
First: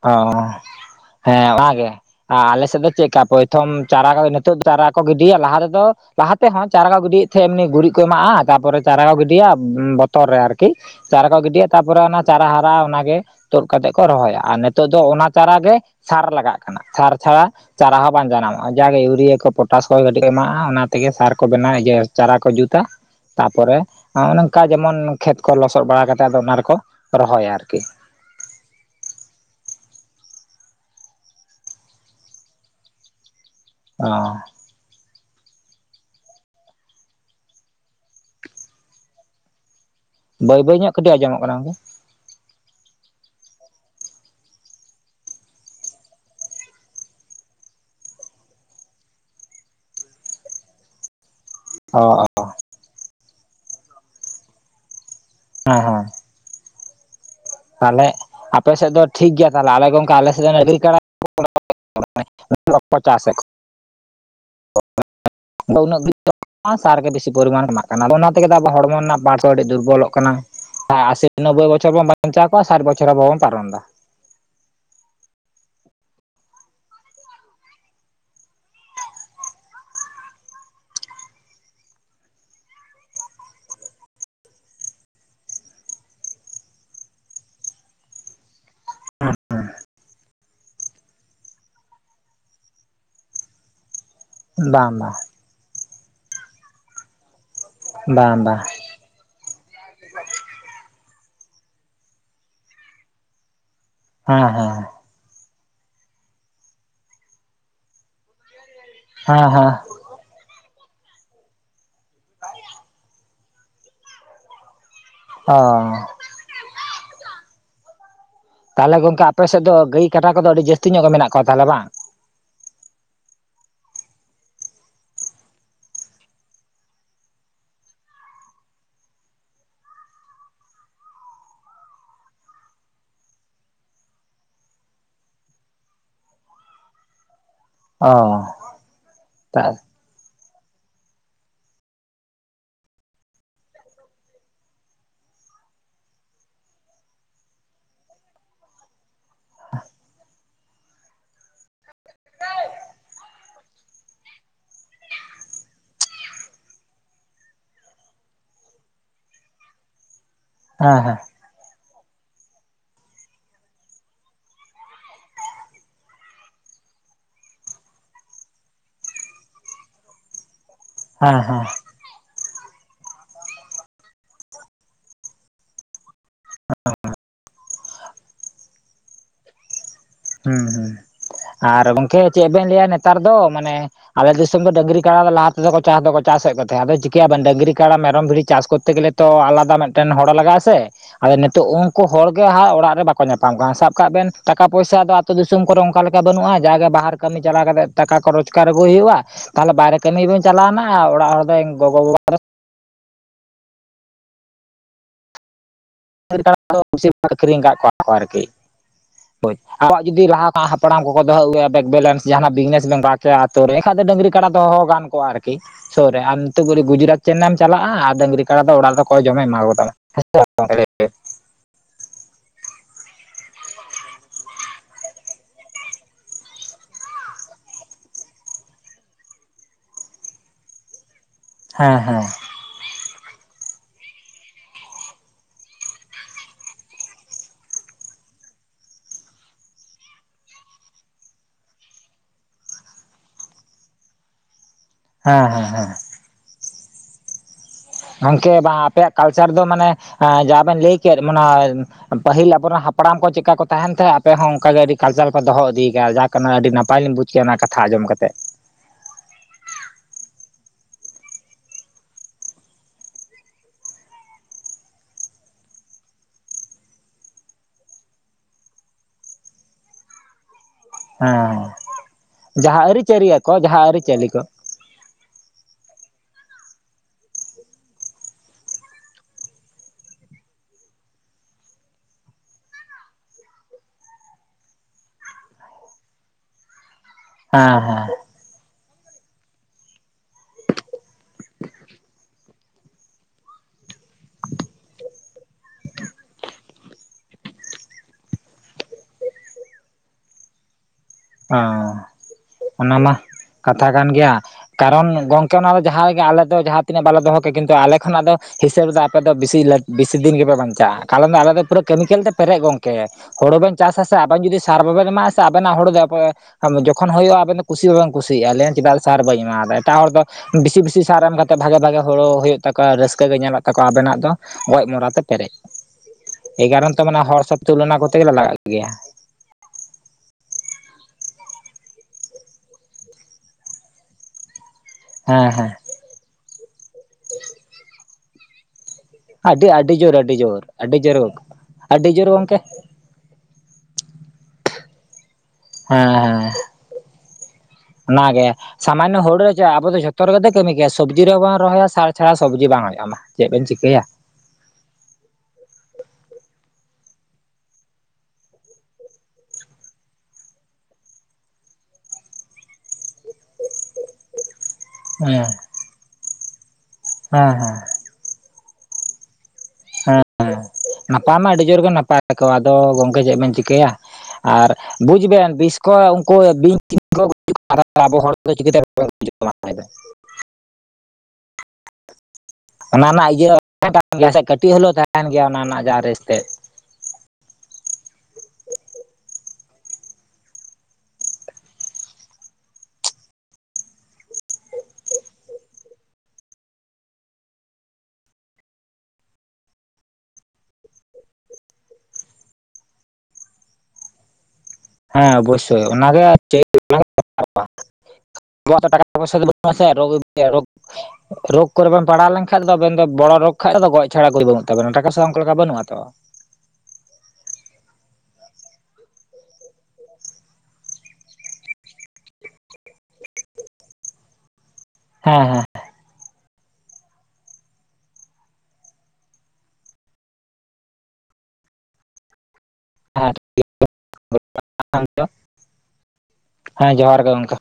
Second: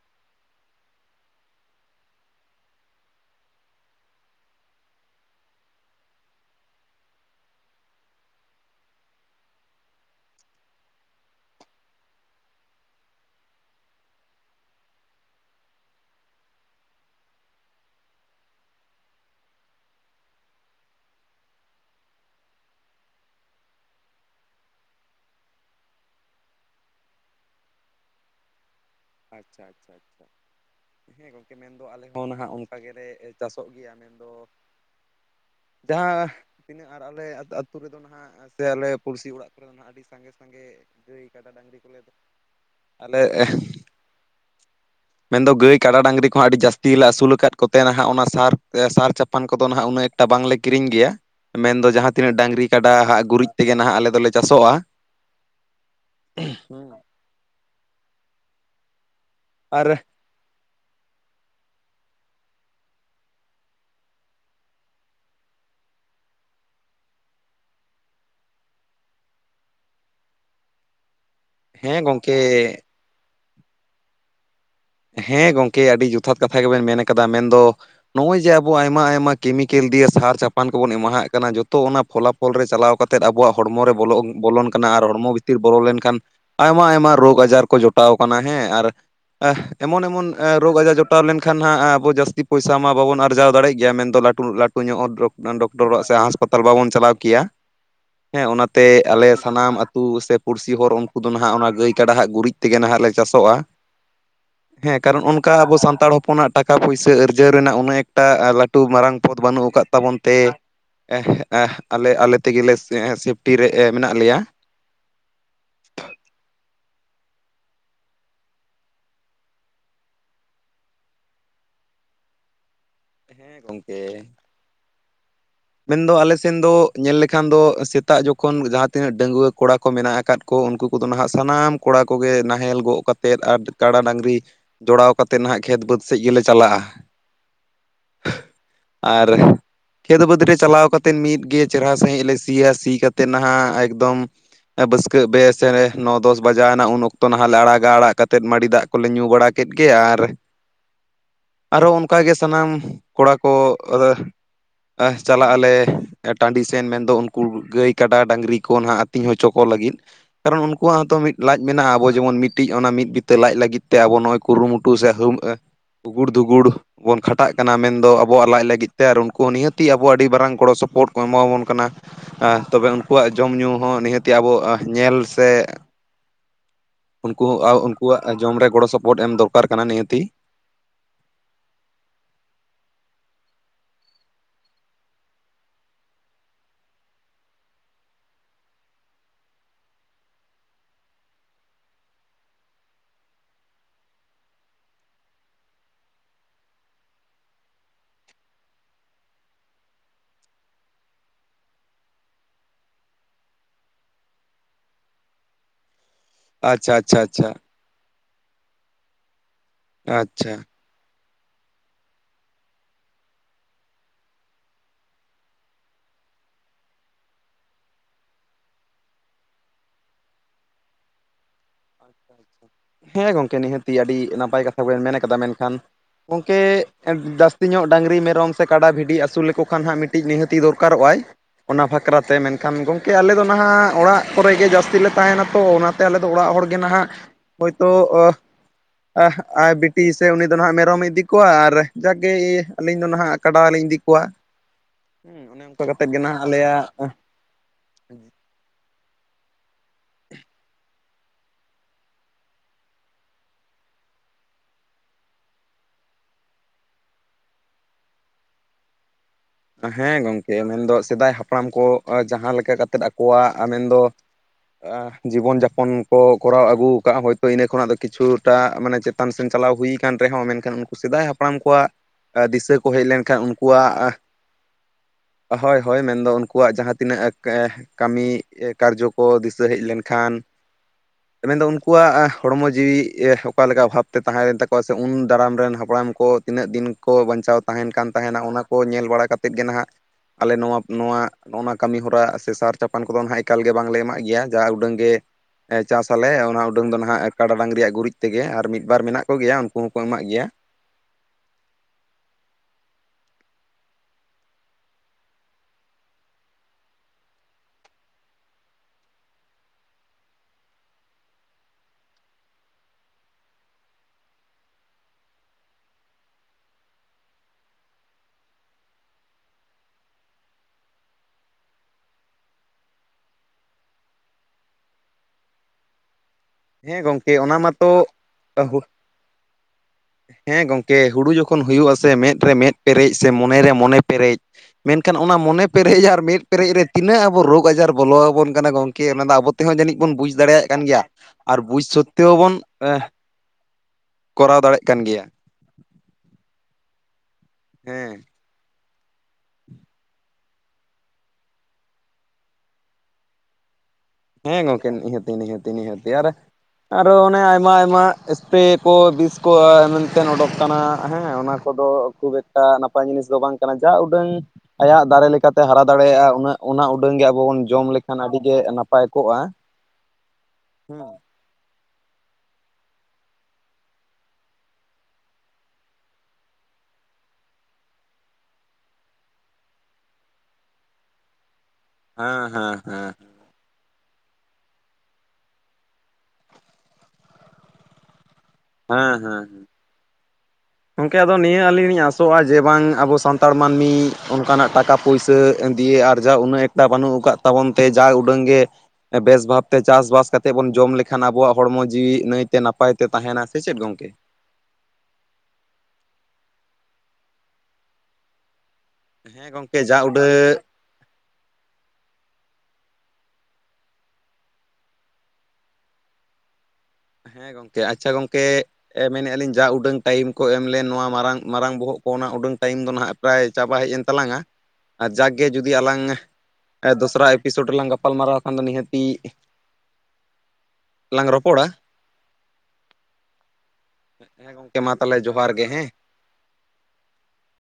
ᱚ ᱦᱮᱸ ᱚᱱᱟᱜ ᱜᱮ ᱟᱨ ᱟᱞᱮᱥᱮᱫ ᱫᱚ ᱪᱮᱫᱠᱟ ᱯᱨᱚᱛᱷᱚᱢ ᱪᱟᱨᱟ ᱱᱤᱛᱚᱜ ᱪᱟᱨᱟ ᱠᱚ ᱜᱤᱰᱤᱭᱟ ᱞᱟᱦᱟ ᱨᱮᱫᱚ ᱞᱟᱦᱟ ᱛᱮᱦᱚᱸ ᱪᱟᱨᱟ ᱜᱤᱰᱤᱭᱮᱫ ᱛᱟᱦᱮᱸᱫ ᱮᱢᱱᱤ ᱜᱩᱨᱤᱡ ᱠᱚ ᱮᱢᱟᱜᱼᱟ ᱛᱟᱯᱚᱨᱮ ᱪᱟᱨᱟ ᱜᱤᱰᱤᱭᱟ ᱵᱚᱛᱚᱨ ᱨᱮ ᱟᱨᱠᱤ ᱪᱟᱨᱟ ᱠᱚ ᱜᱤᱰᱤᱭᱟ ᱛᱟᱯᱚᱨᱮ ᱚᱱᱟ ᱪᱟᱨᱟ ᱦᱟᱨᱟᱜ-ᱟ ᱚᱱᱟᱜᱮ ᱛᱩᱫ ᱠᱟᱛᱮ ᱠᱚ ᱨᱚᱦᱚᱭᱟ ᱟᱨ ᱱᱮᱼᱼ ᱱᱤᱛᱚᱜ ᱫᱚ ᱚᱱᱟ ᱪᱟᱨᱟ ᱜᱮ ᱥᱟᱨ ᱞᱟᱜᱟᱜ ᱠᱟᱱᱟ᱾ᱥᱟᱨ ᱪᱷᱟᱲᱟ ᱪᱟᱨᱟ ᱦᱚᱸ ᱵᱟᱝ ᱡᱟᱱᱟᱢᱚᱜᱼᱟ ᱡᱟᱜᱮ ᱤᱭᱩᱨᱤᱭᱟ ᱠᱚ ᱯᱚᱴᱟᱥ ᱠᱚ ᱠᱟᱹᱴᱤᱡ ᱠᱚ ᱮᱢᱟᱜᱼᱟ ᱚᱱᱟ ᱛᱮᱜᱮ ᱥᱟᱨ ᱠᱚ ᱵᱮᱱᱟᱣ ᱤᱭᱟᱹ ᱪᱟᱨᱟ ᱠᱚ ᱡᱩᱛᱟ ᱛᱟᱯᱚᱨᱮ ᱱᱚᱜᱼᱚ ᱱᱚᱝᱠᱟ ᱡᱮᱢᱚᱱ ᱠᱷᱮᱛ ᱠᱚ ᱞᱚᱥᱚᱫ ᱵᱟᱲᱟ ᱠᱟᱛᱮᱫ ᱚᱱᱟ ᱨᱮᱠᱚ ᱨᱚᱦᱚᱭᱟ ᱟᱨᱠᱤ ᱟᱪᱪᱷᱟ ᱟᱪᱪᱷᱟ ᱟᱪᱷᱟ ᱦᱮᱸ ᱜᱚᱝᱠᱮ ᱢᱮᱱᱫᱚ ᱟᱞᱮ ᱦᱚᱸ ᱱᱟᱦᱟᱜ ᱚᱱᱠᱟ ᱜᱮ ᱞᱮ ᱪᱟᱥᱚᱜ ᱜᱮᱭᱟ ᱢᱮᱱᱫᱚ ᱚ ᱡᱟᱦᱟᱸ ᱛᱤᱱᱟᱹᱜ ᱟᱨ ᱟᱞᱮ ᱟᱹᱛᱩᱳ ᱨᱮᱫᱚ ᱱᱟᱦᱟᱜ ᱥᱮ ᱟᱞᱮ ᱯᱩᱲᱥᱤ ᱚᱲᱟᱜ ᱫᱚᱱᱟᱜ ᱟᱹᱰᱤ ᱥᱟᱸᱜᱮ ᱵᱟᱹᱭ ᱥᱟᱸᱜᱮ ᱵᱟᱹᱭ ᱧᱚᱜ ᱠᱟᱹᱴᱤᱡ ᱜᱟᱹᱭ ᱟᱸᱡᱚᱢᱚᱜ ᱠᱟᱰᱟ ᱠᱟᱱᱟ ᱜᱚᱝᱠᱮ ᱰᱟᱝᱨᱤ ᱠᱚᱞᱮ ᱟᱞᱮ ᱢᱮᱱᱫᱚ ᱜᱟᱹᱭ ᱠᱟᱰᱟ ᱰᱟᱝᱨᱤ ᱠᱚᱦᱚᱸ ᱟᱹᱰᱤ ᱡᱟᱹᱥᱛᱤ ᱞᱮ ᱟᱹᱥᱩᱞ ᱟᱠᱟᱫ ᱠᱚᱛᱮ ᱱᱟᱦᱟᱜ ᱚᱱᱟ ᱥᱟᱨ ᱥᱟᱨ ᱪᱟᱯᱟ ᱯᱟᱱ ᱠᱚᱫᱚ ᱱᱟᱦᱟᱜ ᱩᱱᱟᱹᱜ ᱮᱴᱟ ᱵᱟᱝᱞᱮ ᱠᱤᱨᱤᱧ ᱜᱮᱭᱟ ᱢᱮᱱᱫᱚ ᱚ ᱡᱟᱦᱟᱸ ᱛᱤᱱᱟᱹᱜ ᱰᱟᱹᱟᱝᱜᱨᱤ ᱠᱟᱰᱟ ᱜᱩᱨᱤᱡ ᱛᱮᱜᱮ ᱱᱟᱦᱟᱜ ᱟᱞᱮ ᱫᱚᱞᱮ ᱪᱟᱥᱚᱜᱼᱟ ᱦᱚᱸ ᱦᱚᱸ [unintelligible] ᱛᱟᱦᱚᱞᱮ ᱟᱯᱮ ᱥᱮᱫ ᱫᱚ ᱴᱷᱤᱠ ᱜᱮᱭᱟ ᱛᱟᱦᱚᱞᱮ ᱟᱞᱮ ᱟᱨ ᱫᱚ ᱚᱱᱠᱟ ᱟᱞᱮ ᱥᱮᱫ ᱫᱚ ᱜᱟ. ᱭ ᱠᱟᱰᱟ [inaudible] ᱟᱫᱚ ᱩᱱᱟᱹᱜ [unintelligible] ᱥᱟᱨ ᱜᱮ ᱵᱮᱥᱤ ᱯᱚᱨᱤᱢᱟᱱ ᱮᱢᱟᱜ ᱠᱟᱱᱟ ᱟᱫᱚ ᱚᱱᱟ ᱛᱮᱜᱮ ᱦᱚᱲᱢᱚ ᱨᱮᱱᱟᱜ ᱯᱟᱨᱴ ᱦᱚᱸ ᱟᱹᱰᱤ ᱫᱩᱨᱵᱚᱞᱚᱜ ᱠᱟᱱᱟ [inaudible] ᱱᱳᱵᱳᱭ ᱵᱚᱪᱷᱚᱨ ᱦᱮᱸ ᱵᱚᱱ ᱜᱚᱝᱠᱮ ᱵᱟᱧᱪᱟᱣ ᱠᱚᱜᱼᱟ ᱥᱟᱴ ᱵᱚᱪᱷᱚᱨ ᱵᱟᱼᱵᱚᱱ ᱯᱟᱨᱚᱢ ᱮᱫᱟ ᱦᱮᱸ ᱜᱚᱢᱠᱮ ᱟᱹᱰᱤ ᱡᱚᱛᱷᱟᱛ ᱠᱟᱛᱷᱟ ᱜᱮᱵᱮᱱ ᱢᱮᱱ ᱠᱟᱫᱟ ᱢᱮᱱᱫᱚ ᱱᱚᱜ ᱚᱭ ᱡᱮ ᱟᱵᱚ ᱟᱭᱢᱟ ᱟᱭᱢᱟ ᱠᱮᱢᱤᱠᱮᱞ ᱫᱤᱭᱮ ᱥᱟᱨ ᱪᱟᱯᱟᱱ ᱠᱚᱵᱚᱱ ᱮᱢᱟᱦᱟᱜ ᱠᱟᱱᱟ ᱡᱚᱛᱚ ᱚᱱᱟ ᱯᱷᱚᱞᱟᱯᱼᱼ ᱯᱷᱚᱞ ᱨᱮ ᱪᱟᱞᱟᱣ ᱠᱟᱛᱮᱫ ᱟᱵᱚᱣᱟᱜ ᱦᱚᱲᱢᱚ ᱨᱮ ᱵᱚᱞᱚ ᱵᱚᱞᱚᱱ ᱠᱟᱱᱟ ᱟᱨ ᱦᱚᱲᱢᱚ ᱵᱷᱤᱛᱤᱨ ᱵᱚᱞᱚ ᱞᱮᱱᱠᱷᱟᱱ ᱟᱭᱢᱟ ᱟᱭᱢᱟ ᱨᱚᱜᱽ ᱟᱡᱟᱨ ᱠᱚ ᱡᱚᱴᱟᱣ ᱟᱠᱟᱱᱟ ᱦᱮᱸ ᱟᱨ ᱮᱢᱚᱱ ᱮᱢᱚᱱ ᱨᱳᱜᱽ ᱟᱡᱟᱨ ᱡᱚᱴᱟᱣ ᱞᱮᱱᱠᱷᱟᱱ ᱦᱟᱸᱜ ᱟᱵᱚ ᱡᱟᱹᱥᱛᱤ ᱯᱚᱭᱥᱟ ᱢᱟ ᱵᱟᱵᱚᱱ ᱟᱨᱡᱟᱣ ᱫᱟᱲᱮᱭᱟᱜ ᱜᱮᱭᱟ ᱢᱮᱱᱫᱚ ᱞᱟᱹᱴᱩ ᱞᱟᱹᱴᱩ ᱵᱟᱝ ᱧᱚᱜ ᱵᱟᱝ ᱦᱚᱸ ᱰᱚᱠᱴᱚᱨ ᱚᱲᱟᱜ ᱥᱮ ᱦᱟᱸᱥᱯᱟᱛᱟᱞ ᱵᱟᱵᱚᱱ ᱪᱟᱞᱟᱣ ᱠᱮᱭᱟ ᱵᱟᱝ ᱦᱮᱸ ᱵᱟᱝ ᱚᱱᱟ ᱛᱮ ᱟᱞᱮ ᱥᱟᱱᱟᱢ ᱟ. ᱛᱩ ᱥᱮ ᱯᱩᱲᱥᱤ ᱦᱚᱲ ᱩᱱᱠᱩ ᱫᱚ ᱱᱟᱦᱟᱜ ᱚᱱᱟ ᱜᱟᱹᱭ ᱠᱟᱰᱟ ᱦᱟᱜ ᱜᱩᱨᱤᱡ ᱛᱮᱜᱮ ᱱᱟᱦᱟᱜ ᱞᱮ ᱪᱟᱥᱚᱜᱼᱟ ᱦᱮᱸ ᱦᱮᱸ ᱠᱟᱨᱚᱱ ᱚᱱᱠᱟ ᱟᱵᱚ ᱥᱟᱱᱛᱟᱲ ᱦᱚᱯᱚᱱᱟᱜ ᱴᱟᱠᱟ ᱯᱩᱭᱥᱟᱹ ᱟᱹᱨᱡᱟᱹᱣ ᱨᱮᱱᱟᱜ ᱩᱱᱟᱹᱜ ᱮᱴᱟᱜ ᱞᱟᱹᱴᱩ ᱢᱟᱨᱟᱝ ᱯᱚᱫᱽ ᱦᱮᱸ ᱵᱟᱹᱱᱩᱜ ᱦᱮᱸ ᱟᱠᱟᱫ ᱛᱟᱵᱚᱱ ᱛᱮ ᱮᱦ ᱮᱦ ᱟᱞᱮ ᱟᱞᱮ ᱛᱮᱜᱮ ᱞᱮ ᱥᱮᱯᱴᱤ ᱨᱮ ᱢᱮᱱᱟᱜ ᱞᱮᱭᱟ ᱚᱻ ᱛᱟᱦᱚᱞᱮ ᱜᱚᱢᱠᱮ ᱟᱯᱮ ᱥᱮᱫ ᱫᱚ ᱜᱟᱹᱭ ᱠᱟᱰᱟ ᱠᱚᱫᱚ ᱟᱹᱰᱤ ᱡᱟᱹᱥᱛᱤ ᱧᱚᱜ ᱜᱮ ᱢᱮᱱᱟᱜ ᱠᱚᱣᱟ ᱛᱟᱦᱚᱞᱮ ᱵᱟᱝ ᱦᱮᱸ ᱜᱚᱝᱠᱮ ᱢᱮᱱᱫᱚ ᱟᱞᱮ ᱥᱮᱱ ᱫᱚ ᱧᱮᱞ ᱞᱮᱠᱷᱟᱱ ᱫᱚ ᱥᱮᱛᱟᱜ ᱡᱚᱠᱷᱚᱱ ᱡᱟᱦᱟᱸ ᱛᱤᱱᱟᱹᱜ ᱰᱟᱺᱜᱩᱣᱟᱹ ᱠᱚᱲᱟ ᱠᱚ ᱢᱮᱱᱟᱜ ᱟᱠᱟᱫ ᱠᱚ ᱩᱱᱠᱩ ᱠᱚᱫᱚ ᱱᱟᱦᱟᱜ ᱥᱟᱱᱟᱢ ᱠᱚᱲᱟ ᱠᱚᱜᱮ ᱱᱟᱦᱮᱞ ᱜᱚᱜ ᱠᱟᱛᱮᱫ ᱟᱨ ᱠᱟᱰᱟ ᱰᱟᱝᱨᱤ ᱡᱚᱲᱟᱣ ᱠᱟᱛᱮᱫ ᱱᱟᱦᱟᱜ ᱠᱷᱮᱛ ᱵᱟᱹᱫᱽ ᱥᱮᱫ ᱜᱮᱞᱮ ᱪᱟᱞᱟᱜᱼᱟ ᱚ ᱟᱨ ᱦᱮᱸ ᱠᱷᱮᱛ ᱵᱟᱹᱫᱽ ᱨᱮ ᱪᱟᱞᱟᱣ ᱠᱟᱛᱮᱫ ᱢᱤᱫ ᱜᱮ ᱪᱮᱨᱦᱟ ᱥᱟᱺᱦᱤᱡ ᱞᱮ ᱥᱤᱭᱟ ᱥᱤ ᱠᱟᱛᱮᱫ ᱱᱟᱦᱟᱜ ᱮᱠᱫᱚᱢ ᱵᱟᱹᱥᱠᱟᱹᱜ ᱵᱮ ᱥᱮ ᱨᱮ ᱱᱚ ᱫᱚᱥ ᱵᱟᱡᱟᱣ ᱮᱱᱟ ᱩᱱ ᱚᱠᱛᱚ ᱱᱟᱦᱞᱮ ᱟᱲᱟᱜᱟ ᱟᱲᱟᱜ ᱠᱟᱛᱮᱫ ᱢᱟᱹᱰᱤ ᱫᱟᱜ ᱠᱚᱞᱮ ᱧᱩ ᱵᱟᱲᱟ ᱠᱮᱫ ᱜᱮ ᱟᱨ ᱟᱨᱚ ᱚᱱᱠᱟ ᱜᱮ ᱥᱟᱱᱟᱢ ᱠᱚᱲᱟᱼᱼ [inaudible] ᱪᱟᱞᱟᱜ ᱟᱞᱮ ᱴᱟᱺᱰᱤ ᱥᱮᱱ ᱢᱮᱱᱫᱚ ᱩᱱᱠᱩ ᱜᱟᱹᱭ ᱠᱟᱰᱟ ᱰᱟᱝᱨᱤ ᱠᱚ ᱱᱟᱦ ᱟᱹᱛᱤᱧ ᱦᱚᱪᱚ ᱠᱚ ᱞᱟᱹᱜᱤᱫ ᱠᱟᱨᱚᱱ ᱦᱮᱸ ᱩᱱᱠᱩᱣᱟ ᱦᱚᱸᱛᱚ ᱢᱤᱫ ᱞᱟᱡ ᱢᱮᱱᱟᱜᱼᱟ ᱟᱵᱚ ᱡᱮᱢᱚᱱ ᱢᱤᱫᱴᱤᱡ ᱚᱱᱟ ᱢᱤᱫ ᱵᱤᱛᱟᱹ ᱞᱟᱡ ᱞᱟᱹᱜᱤᱫ ᱛᱮ ᱟᱵᱚ ᱱᱚᱜᱼᱚᱭ ᱠᱩᱨᱩᱢᱩᱴᱩ ᱥᱮ ᱦᱩᱢᱼᱼ ᱫᱩᱜᱩᱲ ᱫᱷᱩᱜᱩᱲ ᱵᱚᱱ ᱠᱷᱟᱴᱟᱜ ᱠᱟᱱᱟ ᱢᱮᱱ ᱫᱚ ᱟᱵᱚᱣᱟᱜ ᱞᱟᱡ ᱞᱟᱹᱜᱤᱫ ᱛᱮ ᱟᱨ ᱩᱱᱠᱩ ᱱᱤᱦᱟᱹ ᱛᱤᱼᱼ ᱟᱵᱚ ᱟᱹᱰᱤ ᱢᱟᱨᱟᱝ ᱜᱚᱲᱚ ᱥᱚᱯᱚᱦᱚᱫ ᱠᱚ ᱦᱮᱸ ᱮᱢᱟᱵᱚᱱ ᱦᱮᱸ ᱠᱟᱱᱟ ᱦᱮᱸ ᱛᱚᱵᱮ ᱩᱱᱠᱩᱣᱟᱜ ᱡᱚᱢ ᱧᱩ ᱦᱚᱸ ᱱᱤᱦᱟᱹᱛᱤ ᱟᱵᱚ ᱧᱮᱞ ᱥᱮ [inaudible] ᱩᱱᱠᱩ ᱟᱣ ᱩᱱᱠᱩᱣᱟᱜ ᱡᱚᱢ ᱨᱮ ᱜᱚᱲᱚ ᱥᱚᱯᱚᱦᱚᱫ ᱮᱢ ᱫᱚᱨᱠᱟᱨ ᱠᱟᱱᱟ ᱱᱤᱦᱟᱹᱛᱤ ᱦᱩᱸ ᱦᱩᱸ ᱟᱨ ᱜᱚᱝᱠᱮ ᱪᱮᱫ ᱵᱮᱱ ᱞᱟᱹᱭᱟ ᱱᱮᱛᱟᱨ ᱫᱚ ᱢᱟᱱᱮ ᱟᱞᱮ ᱫᱤᱥᱚᱢ ᱫᱚ ᱰᱟᱹᱝᱨᱤ ᱠᱟᱰᱟ ᱫᱚ ᱞᱟᱦᱟ ᱛᱮᱫᱚ ᱠᱚ ᱪᱟᱥ ᱫᱚᱠᱚ ᱪᱟᱥᱮᱫ ᱠᱚ ᱛᱟᱦᱮᱸ ᱟᱫᱚ ᱪᱤᱠᱟᱹᱭᱟ ᱵᱮᱱ ᱰᱟᱝᱨᱤ ᱠᱟᱰᱟ ᱢᱮᱨᱚᱢ ᱵᱷᱤᱰᱤ ᱪᱟᱥ ᱠᱚᱨᱛᱮ ᱜᱮᱞᱮ ᱛᱚ ᱟᱞᱟᱫᱟ ᱢᱤᱫᱴᱮᱱ ᱦᱚᱲ ᱞᱟᱜᱟᱜ-ᱟ ᱥᱮ ᱟᱭᱟ ᱱᱤᱛᱚᱜ ᱩᱝᱠᱩ ᱦᱚᱲᱜᱮ ᱦᱟᱸᱜ ᱚᱲᱟᱜ ᱨᱮ ᱵᱟᱠᱚ ᱧᱟᱯᱟᱢ ᱠᱟᱱᱟ ᱥᱟᱵ ᱠᱟᱜ ᱵᱮᱱ ᱴᱟᱠᱟ ᱯᱚᱭᱥᱟ ᱫᱚ ᱟᱹᱛᱩ ᱫᱤᱥᱚᱢ ᱠᱚᱨᱮ ᱚᱱᱠᱟ ᱞᱮᱠᱟ ᱵᱟᱹᱱᱩᱜᱼᱟ ᱡᱟᱜᱮ ᱵᱟᱦᱟᱨ ᱠᱟᱹᱢᱤ ᱪᱟᱞᱟᱣ ᱠᱟᱛᱮ ᱴᱟᱠᱟ ᱠᱚ ᱨᱚᱡᱽᱠᱟᱨ ᱟᱹᱜᱩᱭ ᱦᱩᱭᱩᱜᱼᱟ ᱛᱟᱦᱞᱮ ᱵᱟᱭᱨᱮ ᱠᱟᱹᱢᱤ ᱵᱮᱱ ᱪᱟᱞᱟᱣᱱᱟ ᱚᱲᱟᱜ ᱦᱚᱲ ᱫᱚᱧ ᱜᱚᱜᱚ ᱵᱟᱵᱟ ᱟᱪᱪᱷᱟ ᱟᱪᱪᱷᱟ [inaudible] ᱟᱪᱪᱷᱟ ᱟᱹᱠᱷᱨᱤᱧ ᱟᱠᱟᱫ ᱠᱚᱣᱟ ᱠᱚ ᱟᱨᱠᱤ ᱦᱳᱭ ᱟᱵᱚᱣᱟᱜ ᱡᱩᱫᱤ ᱟᱪᱪᱷᱟ ᱞᱟᱦᱟ [inaudible] ᱯᱲᱟᱢ ᱠᱚᱠᱚ ᱫᱚᱦᱚ ᱟᱹᱜᱩᱭᱟ ᱵᱮᱠ ᱵᱮᱞᱮᱱᱥ ᱡᱟᱦᱟᱱᱟᱜ ᱵᱤᱡᱽᱱᱮᱥ ᱵᱮᱱ ᱵᱟᱠᱮᱭᱟ ᱟᱛᱳ ᱨᱮ ᱮᱠᱷᱟᱡ ᱫᱚ ᱰᱟᱹᱝᱨᱤ ᱠᱟᱰᱟ ᱫᱚᱦᱚ ᱜᱟᱱ ᱠᱚᱜᱼᱟ ᱟᱨᱠᱤ᱾ ᱥᱚᱨᱮ ᱟᱢ ᱱᱤᱛᱚᱜ ᱜᱩᱡᱨᱟᱴ ᱪᱮᱱᱱᱟᱭ ᱮᱢ ᱪᱟᱞᱟᱜᱼᱟ ᱟᱨ ᱰᱟᱝᱨᱤ ᱠᱟᱰᱟ ᱫᱚ ᱚᱲᱟᱜ ᱨᱮ ᱠᱚᱭ ᱡᱚᱢᱮ ᱮᱢᱟᱣᱟ ᱠᱚᱛᱟᱢᱟ? [unintelligible] [inaudible] ᱦᱮᱸ ᱜᱚᱢᱠᱮ ᱱᱤᱦᱟᱹᱛᱤ ᱟᱹᱰᱤ ᱱᱟᱯᱟᱭ ᱠᱟᱛᱷᱟ ᱵᱮᱱ ᱢᱮᱱ ᱠᱟᱫᱟ ᱢᱮᱱᱠᱷᱟᱱ ᱜᱚᱝᱠᱮ ᱡᱟᱹᱥᱛᱤ ᱧᱚᱜ ᱰᱟᱹᱝᱨᱤ ᱢᱮᱨᱚᱢ ᱥᱮ ᱠᱟᱰᱟ ᱵᱷᱤᱰᱤ ᱟᱹᱥᱩᱞ ᱞᱮᱠᱚ ᱠᱷᱟᱱ ᱦᱟᱸᱜ ᱢᱤᱫᱴᱤᱡ ᱱᱤᱦᱟᱹᱛᱤ ᱫᱚᱨᱠᱟᱨᱚᱜᱼᱟᱭ᱾ ᱚᱱᱟ ᱦᱮᱸ ᱵᱟᱠᱷᱨᱟᱛᱮ ᱢᱮᱱ ᱠᱷᱟᱱ ᱜᱚᱢᱠᱮ ᱟᱞᱮ ᱫᱚ ᱱᱟᱦᱟᱜ ᱚᱲᱟᱜ ᱠᱚᱨᱮᱜᱮ ᱡᱟᱹᱥᱛᱤ ᱞᱮ ᱛᱟᱦᱮᱱᱟ ᱛᱚ ᱚᱱᱟᱛᱮ ᱟᱞᱮᱫᱚ ᱚᱲᱟᱜ ᱦᱚᱲᱜᱮ ᱱᱟᱦᱟᱜ ᱦᱳᱭᱛᱳ ᱚ [unintelligible] ᱵᱤᱴᱤ ᱥᱮ ᱩᱱᱤ ᱫᱚ ᱱᱟᱦᱟᱜ ᱢᱮᱨᱚᱢᱮ ᱤᱫᱤ ᱠᱚᱣᱟ ᱟᱨ ᱡᱟᱜᱮ ᱟᱹᱞᱤᱧ ᱫᱚ ᱱᱟᱦᱟᱜ ᱠᱟᱰᱟ ᱩᱚᱸᱞᱤᱧ ᱤᱫᱤ ᱠᱚᱣᱟ ᱦᱮᱸ ᱚᱱᱮ ᱚᱝᱠᱟ ᱠᱟᱛᱮᱫ ᱜᱮ ᱱᱟᱦᱟᱜ ᱟᱞᱮᱭᱟᱜ ᱜᱚᱝᱠᱮ ᱵᱟᱝ ᱟᱯᱮᱭᱟᱜ ᱠᱟᱞᱪᱟᱨ ᱫᱚ ᱢᱟᱱᱮ ᱮᱸ ᱡᱟᱦᱟᱸ ᱵᱮᱱ ᱞᱟᱹᱭ ᱠᱮᱫ ᱚᱱᱟ ᱯᱟᱹᱦᱤᱞ ᱟᱵᱚᱨᱮᱱ ᱦᱟᱯᱲᱟᱢ ᱠᱚ ᱪᱮᱫᱮᱠᱟ ᱠᱚ ᱛᱟᱦᱮᱱ ᱛᱟᱦᱮᱸᱫ ᱟᱯᱮ ᱦᱚᱸ ᱚᱱᱠᱟ ᱜᱮ ᱟᱹᱰᱤ ᱠᱟᱞᱪᱟᱨ ᱯᱮ ᱫᱚᱦᱚ ᱤᱫᱤ ᱟᱠᱟᱫ-ᱟ ᱡᱟᱠ ᱠᱟᱱᱟ ᱟᱹᱰᱤ ᱱᱟᱯᱟᱭ ᱞᱤᱧ ᱵᱩᱡᱽ ᱠᱮᱜᱼᱟ ᱚᱱᱟ ᱠᱟᱛᱷᱟ ᱟᱸᱡᱚᱢ ᱠᱟᱛᱮᱜ᱾ ᱦᱮᱸ ᱜᱚᱢᱠᱮ ᱢᱮᱱᱫᱚ ᱥᱮᱫᱟᱭ ᱦᱟᱯᱲᱟᱢ ᱠᱚ ᱡᱟᱦᱟᱸ ᱞᱮᱠᱟ ᱠᱟᱛᱮᱫ ᱟᱠᱚᱣᱟᱜ ᱢᱮᱱᱫᱚ ᱟ ᱡᱤᱵᱚᱱ ᱡᱟᱯᱚᱱ ᱠᱚ ᱠᱚᱨᱟᱣ ᱟᱹᱜᱩ ᱠᱟᱜᱼᱟ ᱦᱳᱭᱛᱳ ᱤᱱᱟᱹ ᱠᱷᱚᱱᱟᱜ ᱫᱚ ᱠᱤᱪᱷᱩ ᱴᱟᱜ ᱢᱟᱱᱮ ᱪᱮᱫ ᱛᱟᱱ ᱥᱮᱱ ᱪᱟᱞᱟᱣ ᱦᱩᱭ ᱟᱠᱟᱱ ᱨᱮᱦᱚᱸ ᱢᱮᱱᱠᱷᱟᱱ ᱩᱱ ᱥᱮᱫᱟᱭ ᱦᱟᱯᱲᱟᱢ ᱦᱮᱸ ᱠᱚᱣᱟᱜ ᱫᱤᱥᱟᱹ ᱡᱟᱦᱟᱸ ᱠᱚ ᱦᱮᱡ ᱟᱹᱨᱤᱪᱟᱹᱞᱤᱭᱟᱹ ᱞᱮᱱᱠᱷᱟᱱ ᱠᱚ ᱡᱟᱦᱟᱸ ᱩᱱᱠᱩᱣᱟᱜ ᱟ ᱟᱹᱨᱤᱪᱟᱹᱞᱤ ᱠᱚ ᱦᱳᱭ ᱦᱳᱭ ᱢᱮᱱᱫᱚ ᱩᱱᱠᱩᱣᱟᱜ ᱡᱟᱦᱟᱸ ᱛᱤᱱᱟᱹᱜ [unintelligible] ᱠᱟᱹᱢᱤ ᱠᱟᱨᱡᱚ ᱠᱚ ᱫᱤᱥᱟᱹ ᱦᱮᱡ ᱞᱮᱱᱠᱷᱟᱱ ᱢᱮᱱᱫᱚ ᱩᱱᱠᱩᱣᱟᱜ ᱦᱚᱲᱢᱚ ᱡᱤᱣᱤ ᱮ ᱚᱠᱟᱞᱮᱠᱟ ᱵᱷᱟᱵᱛᱮ ᱛᱟᱦᱮᱸᱣᱮᱱ ᱛᱟᱠᱚᱣᱟ ᱥᱮ ᱩᱱ ᱫᱟᱨᱟᱢ ᱨᱮᱱ ᱦᱟᱯᱲᱟᱢ ᱠᱚ ᱛᱤᱱᱟᱹᱜ ᱫᱤᱱ ᱠᱚ ᱵᱟᱧᱪᱟᱣ ᱦᱮᱸ ᱛᱟᱦᱮᱱ ᱦᱮᱸ ᱠᱟᱱ ᱛᱟᱦᱮᱱᱟ ᱚᱱᱟ ᱠᱚ ᱧᱮᱞ ᱵᱟᱲᱟ ᱠᱟᱛᱮᱫ ᱜᱮ ᱱᱟᱦᱟᱜ ᱟᱞᱮ ᱱᱚᱣᱟ ᱱᱚᱣᱟ ᱱᱚᱜᱼᱱᱟ ᱠᱟᱹᱢᱤᱦᱚᱨᱟ ᱥᱮ ᱥᱟᱨ ᱪᱟᱯᱟᱱ ᱠᱚᱫᱚ ᱦᱟᱜ ᱮᱠᱟᱞᱜᱮ ᱵᱟᱝᱞᱮ ᱮᱢᱟᱜ ᱜᱮᱭᱟ ᱡᱟ ᱩᱰᱟᱹᱝ ᱜᱮ ᱦᱮᱸ ᱪᱟᱥ ᱟᱞᱮ ᱚᱱᱟ ᱩᱰᱟᱹᱝ ᱫᱚ ᱱᱟᱦᱟᱜ ᱠᱟᱰᱟ ᱰᱟᱝᱤᱭᱟᱜ ᱜᱩᱨᱤᱡ ᱛᱮᱜᱮ ᱟᱨ ᱢᱤᱫ ᱵᱟᱨ ᱢᱮᱱᱟᱜ ᱠᱚᱜᱮᱭᱟ ᱩᱱᱠᱩ ᱦᱚᱸᱠᱚ ᱮᱢᱟᱜ ᱜᱮᱭᱟ ᱚ ᱚᱱᱟ ᱢᱟ ᱠᱟᱛᱷᱟ ᱠᱟᱱ ᱜᱮᱭᱟ ᱠᱟᱨᱚᱱ ᱜᱚᱝᱠᱮ ᱚᱱᱟ ᱫᱚ ᱡᱟᱦᱟᱸ ᱨᱮᱜᱮ ᱟᱞᱮ ᱫᱚ ᱡᱟᱦᱟᱸᱛᱤᱱᱟᱹᱜ ᱵᱟᱞᱮ ᱫᱚᱦᱚ ᱠᱮᱭᱟ ᱠᱤᱱᱛᱩ ᱟᱞᱮ ᱠᱷᱚᱱᱟᱜ ᱫᱚ ᱦᱤᱥᱟᱹᱵ ᱫᱚ ᱟᱯᱮ ᱫᱚ ᱵᱤᱥᱤ ᱵᱮᱥᱤ ᱫᱤᱱ ᱜᱮᱯᱮ ᱵᱟᱧᱪᱟᱜᱼᱟ ᱠᱟᱨᱚᱱ ᱫᱚ ᱟᱞᱮ ᱫᱚ ᱯᱩᱨᱟᱹ ᱠᱮᱢᱤᱠᱮᱞ ᱛᱮ ᱯᱮᱨᱮᱡ ᱜᱚᱝᱠᱮ᱾ ᱦᱳᱲᱳ ᱵᱮᱱ ᱪᱟᱥᱟ ᱥᱮ ᱟᱵᱮᱱ ᱡᱩᱫᱤ ᱥᱟᱨ ᱵᱟᱵᱮᱱ ᱮᱢᱟᱜᱼᱟ ᱥᱮ ᱟᱵᱮᱱᱟᱜ ᱦᱳᱲᱳ ᱫᱚ ᱯᱮ ᱟᱢᱫᱚ ᱡᱚᱠᱷᱚᱱ ᱦᱩᱭᱩᱜᱼᱟ ᱟᱵᱮᱱ ᱫᱚ ᱠᱩᱥᱤ ᱦᱚ ᱵᱟᱵᱮᱱ ᱠᱩᱥᱤᱭᱟᱜᱼᱟ ᱞᱟᱹᱭᱟᱢ ᱪᱮᱫᱟᱜ ᱪᱚ ᱥᱟᱨ ᱵᱟᱹᱧ ᱮᱢᱟᱣᱟᱫᱟ ᱮᱴᱟᱜ ᱦᱚᱲ ᱫᱚ ᱵᱮᱥᱤ ᱵᱮᱥᱤ ᱥᱟᱨ ᱮᱢ ᱠᱟᱛᱮ ᱵᱷᱟᱜᱮ ᱵᱷᱟᱜᱮ ᱦᱳᱲᱳ ᱦᱳᱭᱳᱜ ᱛᱟᱠᱚᱣᱟ ᱨᱟᱹᱥᱠᱟᱹ ᱜᱮ ᱧᱮᱞᱚᱜ ᱛᱟᱠᱚᱣᱟ ᱟᱵᱮᱱᱟᱜ ᱫᱚ ᱜᱚᱡ ᱢᱚᱨᱟ ᱛᱮ ᱯᱮᱨᱮᱡ ᱮᱭ ᱠᱟᱨᱚᱱ ᱦᱮᱸ ᱛᱮ ᱢᱟᱱᱮ ᱜᱚᱢᱠᱮ ᱦᱚᱲ ᱚᱱᱟ ᱥᱟᱶ ᱢᱟᱛᱚ ᱛᱩᱞᱚᱱᱟ ᱠᱚᱛᱮ ᱜᱮᱞᱮ ᱞᱟᱜᱟᱜ [inaudible] ᱜᱮᱭᱟ ᱦᱮᱸ ᱜᱚᱝᱠᱮ ᱦᱩᱲᱩ ᱡᱚᱠᱷᱚᱱ ᱦᱩᱭᱩᱜᱼᱟᱥᱮ ᱢᱮᱫ ᱨᱮ ᱢᱮᱫ ᱯᱮᱨᱮᱡ ᱥᱮ ᱢᱚᱱᱮ ᱨᱮ ᱢᱚᱱᱮ ᱯᱮᱨᱮᱡ ᱢᱮᱱᱠᱷᱟᱱ ᱚᱱᱟ ᱦᱮᱸ ᱢᱚᱱᱮ ᱦᱮᱸ ᱯᱮᱨᱮᱡ ᱟᱨ ᱢᱮᱫ ᱯᱮᱨᱮᱡ ᱨᱮ ᱛᱤᱱᱟᱹᱜ ᱟᱵᱚ ᱨᱳᱜᱽ ᱟᱡᱟᱨ ᱵᱚᱞᱚᱣᱟᱵᱚᱱ ᱠᱟᱱᱟ ᱜᱚᱝ - ᱠᱮ ᱚᱱᱟ ᱫᱚ ᱟᱵᱚ ᱟᱹᱰᱤ ᱛᱮᱦᱚᱸ ᱡᱟᱹᱱᱤᱡ ᱟᱹᱰᱤ ᱵᱚᱱ ᱡᱳᱨ ᱵᱩᱡᱽ ᱟᱹᱰᱤ ᱡᱳᱨ ᱫᱟᱲᱮᱭᱟᱜ ᱠᱟᱱ ᱟᱹᱰᱤ ᱜᱮᱭᱟ ᱡᱳᱨ ᱟᱨ ᱵᱩᱡᱽ ᱟᱹᱰᱤ ᱥᱚᱛᱛᱮ ᱡᱳᱨ ᱦᱚᱸ ᱜᱚᱝᱠᱮ ᱵᱚᱱ ᱠᱚᱨᱟᱣ ᱫᱟᱲᱮᱜ ᱠᱟᱱ ᱜᱮᱭᱟ ᱦᱮᱸ ᱦᱮᱸ ᱦᱮᱸ ᱚᱱᱟᱜᱮ ᱥᱟᱢᱟᱱᱱᱚ ᱦᱚᱲᱳ ᱨᱮ ᱪᱮᱫ ᱟᱵᱚᱫᱚ ᱡᱷᱚᱛᱚ ᱨᱮᱜᱮ ᱛᱚ ᱠᱟᱹᱢᱤᱠᱮᱞ ᱥᱚᱵᱽᱡᱤ ᱨᱮᱵᱚᱱ ᱨᱚᱦᱚᱭᱟ ᱥᱟᱨ ᱪᱷᱟᱲᱟ ᱥᱚᱵᱽᱡᱤ ᱵᱟᱝ ᱦᱳᱭᱳᱜ-ᱟ ᱪᱮᱫ ᱵᱮᱱ ᱪᱤᱠᱟᱹᱭᱟ ᱦᱮᱸ ᱜᱚᱝᱠᱮ ᱱᱤᱦᱟᱹᱛᱤ ᱱᱤᱦᱟᱹᱛᱤ ᱱᱤᱦᱟᱹᱛᱤ [unintelligible] ᱟᱨᱚ ᱚᱱᱮ ᱟᱭᱢᱟ ᱟᱭᱢᱟ ᱮᱯᱨᱮ ᱠᱚ ᱵᱤᱥ ᱠᱚ ᱢᱮᱱᱛᱮ ᱩᱰᱳᱠ ᱠᱟᱱᱟ ᱦᱮᱸ ᱚᱱᱟ ᱠᱚᱫᱚ ᱠᱷᱩᱵ ᱮᱠᱴᱟ ᱱᱟᱯᱟᱭ ᱡᱤᱱᱤᱥ ᱫᱚ ᱵᱟᱝ ᱠᱟᱱᱟ ᱡᱟ ᱩᱰᱟᱹᱝ- ᱟᱭᱟᱜ ᱫᱟᱨᱮ ᱦᱮᱸ ᱞᱮᱠᱟᱛᱮ ᱦᱟᱨᱟ ᱫᱟᱲᱮᱭᱟᱜᱼᱟ ᱩᱱᱟᱹᱜ ᱚᱱᱟ ᱩᱰᱟᱹᱝ ᱜᱮ ᱟᱵᱚ ᱦᱮᱸ ᱵᱚᱱ ᱦᱮᱸ ᱡᱚᱢ ᱞᱮᱠᱷᱟᱱ ᱟᱹᱰᱤᱜ ᱮᱱᱟᱯ ᱱᱟᱯᱟᱭ ᱠᱚᱜᱼᱟ ᱦᱮᱸ ᱦᱮᱸ ᱱᱟᱯᱟᱭ ᱢᱟ ᱟᱹᱰᱤ ᱡᱳᱨᱜᱮ ᱱᱟᱯᱟᱭ ᱠᱚ᱾ ᱟᱫᱚ ᱜᱚᱝᱠᱮ ᱪᱮᱫ ᱵᱮᱱ ᱪᱤᱠᱟᱹᱭᱟ ᱟᱨ᱾ ᱵᱩᱡ ᱵᱮᱱ, ᱵᱤᱥᱠᱚ ᱩᱱᱠᱩ ᱵᱤᱧ [inaudible] ᱟᱵᱚ ᱦᱚᱲ ᱪᱤᱠᱟᱹᱛᱮ [inaudible] ᱦᱮᱸ ᱦᱮᱸ, ᱚᱱᱟ ᱦᱮᱸ ᱨᱮᱱᱟᱜ ᱤᱭᱟᱹ [unintelligible] ᱛᱟᱦᱮᱱ ᱜᱮᱭᱟ ᱥᱮ᱾ ᱠᱟᱹᱴᱤᱡ ᱨᱮᱦᱟ ᱛᱟᱦᱮᱱ ᱜᱮᱭᱟ ᱚᱱᱟ ᱨᱮᱱᱟᱜ ᱡᱟᱦᱟᱸ ᱨᱮᱥ ᱛᱮ᱾ ᱦᱮᱸ ᱦᱮᱸ ᱦᱮᱸ, ᱜᱚᱢᱠᱮ ᱟᱫᱚ ᱱᱤᱭᱟᱹ ᱟᱹᱞᱤᱧ ᱞᱤᱧ ᱟᱥᱚᱜᱼᱟ ᱡᱮ, ᱵᱟᱝ ᱟᱵᱚ ᱥᱟᱱᱛᱟᱲ ᱢᱟᱹᱱᱢᱤ ᱚᱱᱠᱟᱱᱟᱜ ᱴᱟᱠᱟ ᱯᱩᱭᱥᱟᱹ ᱫᱤᱭᱮ ᱟᱨᱡᱟᱣ ᱩᱱᱟᱹᱜ ᱮᱠᱴᱟ ᱵᱟᱹᱱᱩᱜ ᱟᱠᱟᱫ ᱛᱟᱵᱚᱱ ᱛᱮ ᱡᱟ ᱩᱰᱟᱹᱝ ᱜᱮ ᱵᱮᱥ ᱵᱷᱟᱵᱛᱮ ᱪᱟᱥ ᱵᱟᱥ ᱠᱟᱛᱮ ᱵᱚᱱ ᱡᱚᱢ ᱞᱮᱠᱷᱟᱱ ᱟᱵᱚᱣᱟᱜ ᱦᱚᱲᱢᱚ ᱡᱤᱣᱤ ᱱᱟᱹᱭᱛᱮ ᱱᱟᱯᱟᱭ ᱛᱮ ᱛᱟᱦᱮᱱᱟ᱾ ᱥᱮ ᱪᱮᱫ ᱜᱚᱝᱠᱮ? ᱦᱮᱸ ᱚᱵᱚᱥᱳᱭ ᱚᱱᱟᱜᱮ ᱦᱮᱸ ᱜᱚᱝᱠᱮ ᱡᱟ ᱩᱰᱟᱹᱜ [unintelligible] [unintelligible] ᱨᱳᱜᱽ ᱠᱚᱨᱮ ᱵᱤᱱ ᱯᱟᱲᱟᱣ ᱞᱮᱱᱠᱷᱟᱡ ᱫᱚ ᱟᱵᱮᱱ ᱫᱚ ᱵᱚᱲᱚ ᱨᱳᱜᱽ ᱠᱷᱟᱡ ᱫᱚ ᱜᱚᱡ ᱪᱷᱟᱲᱟ ᱩᱯᱟᱹᱭ ᱵᱟᱹᱱᱩᱜ ᱛᱟᱵᱮᱱᱟ᱾ ᱴᱟᱠᱟ ᱯᱩᱭᱥᱟ ᱚᱱᱠᱟ ᱞᱮᱠᱟ ᱵᱟᱹᱱᱩᱜ-ᱟ ᱛᱚ᱾ ᱦᱮᱸ ᱜᱚᱝᱠᱮ, ᱟᱪᱪᱷᱟ ᱜᱚᱝᱠᱮ᱾ ᱢᱮᱱᱮᱫᱼᱟ ᱞᱤᱧ ᱡᱟ ᱩᱰᱟᱹᱝ ᱴᱟᱭᱤᱢ ᱠᱚ ᱮᱢ ᱞᱮᱱ, ᱱᱚᱣᱟ ᱢᱟᱨᱟᱝ ᱢᱟᱨᱟᱝ ᱵᱚᱦᱚᱜ ᱠᱚ ᱚᱱᱟ ᱩᱰᱟᱹᱝ ᱴᱟᱭᱤᱢ ᱫᱚ ᱱᱟᱦᱟᱜ ᱯᱨᱟᱭ ᱪᱟᱵᱟ ᱦᱮᱡ ᱮᱱ ᱛᱟᱞᱟᱝᱟ᱾ ᱟᱨ ᱦᱮᱸ ᱡᱟᱠᱜᱮ ᱦᱮᱸ ᱡᱩᱫᱤ ᱟᱞᱟᱝ ᱫᱚᱥᱨᱟ ᱮᱯᱤᱥᱳᱰ ᱨᱮᱞᱟᱝ ᱜᱟᱯᱟᱞ ᱢᱟᱨᱟᱨᱟᱣ ᱠᱷᱟᱱ ᱫᱚ ᱱᱤᱦᱟᱹᱛᱤ ᱞᱟᱝ ᱨᱚᱯᱚᱲᱟ᱾ ᱜᱚᱝᱠᱮ ᱢᱟ ᱦᱮᱸ ᱛᱟᱦᱚᱞᱮ ᱡᱚᱦᱟᱨ ᱜᱮ ᱦᱮᱸ [inaudible] ᱦᱮᱸ ᱡᱚᱦᱟᱨ ᱜᱮ ᱜᱚᱢᱠᱮ᱾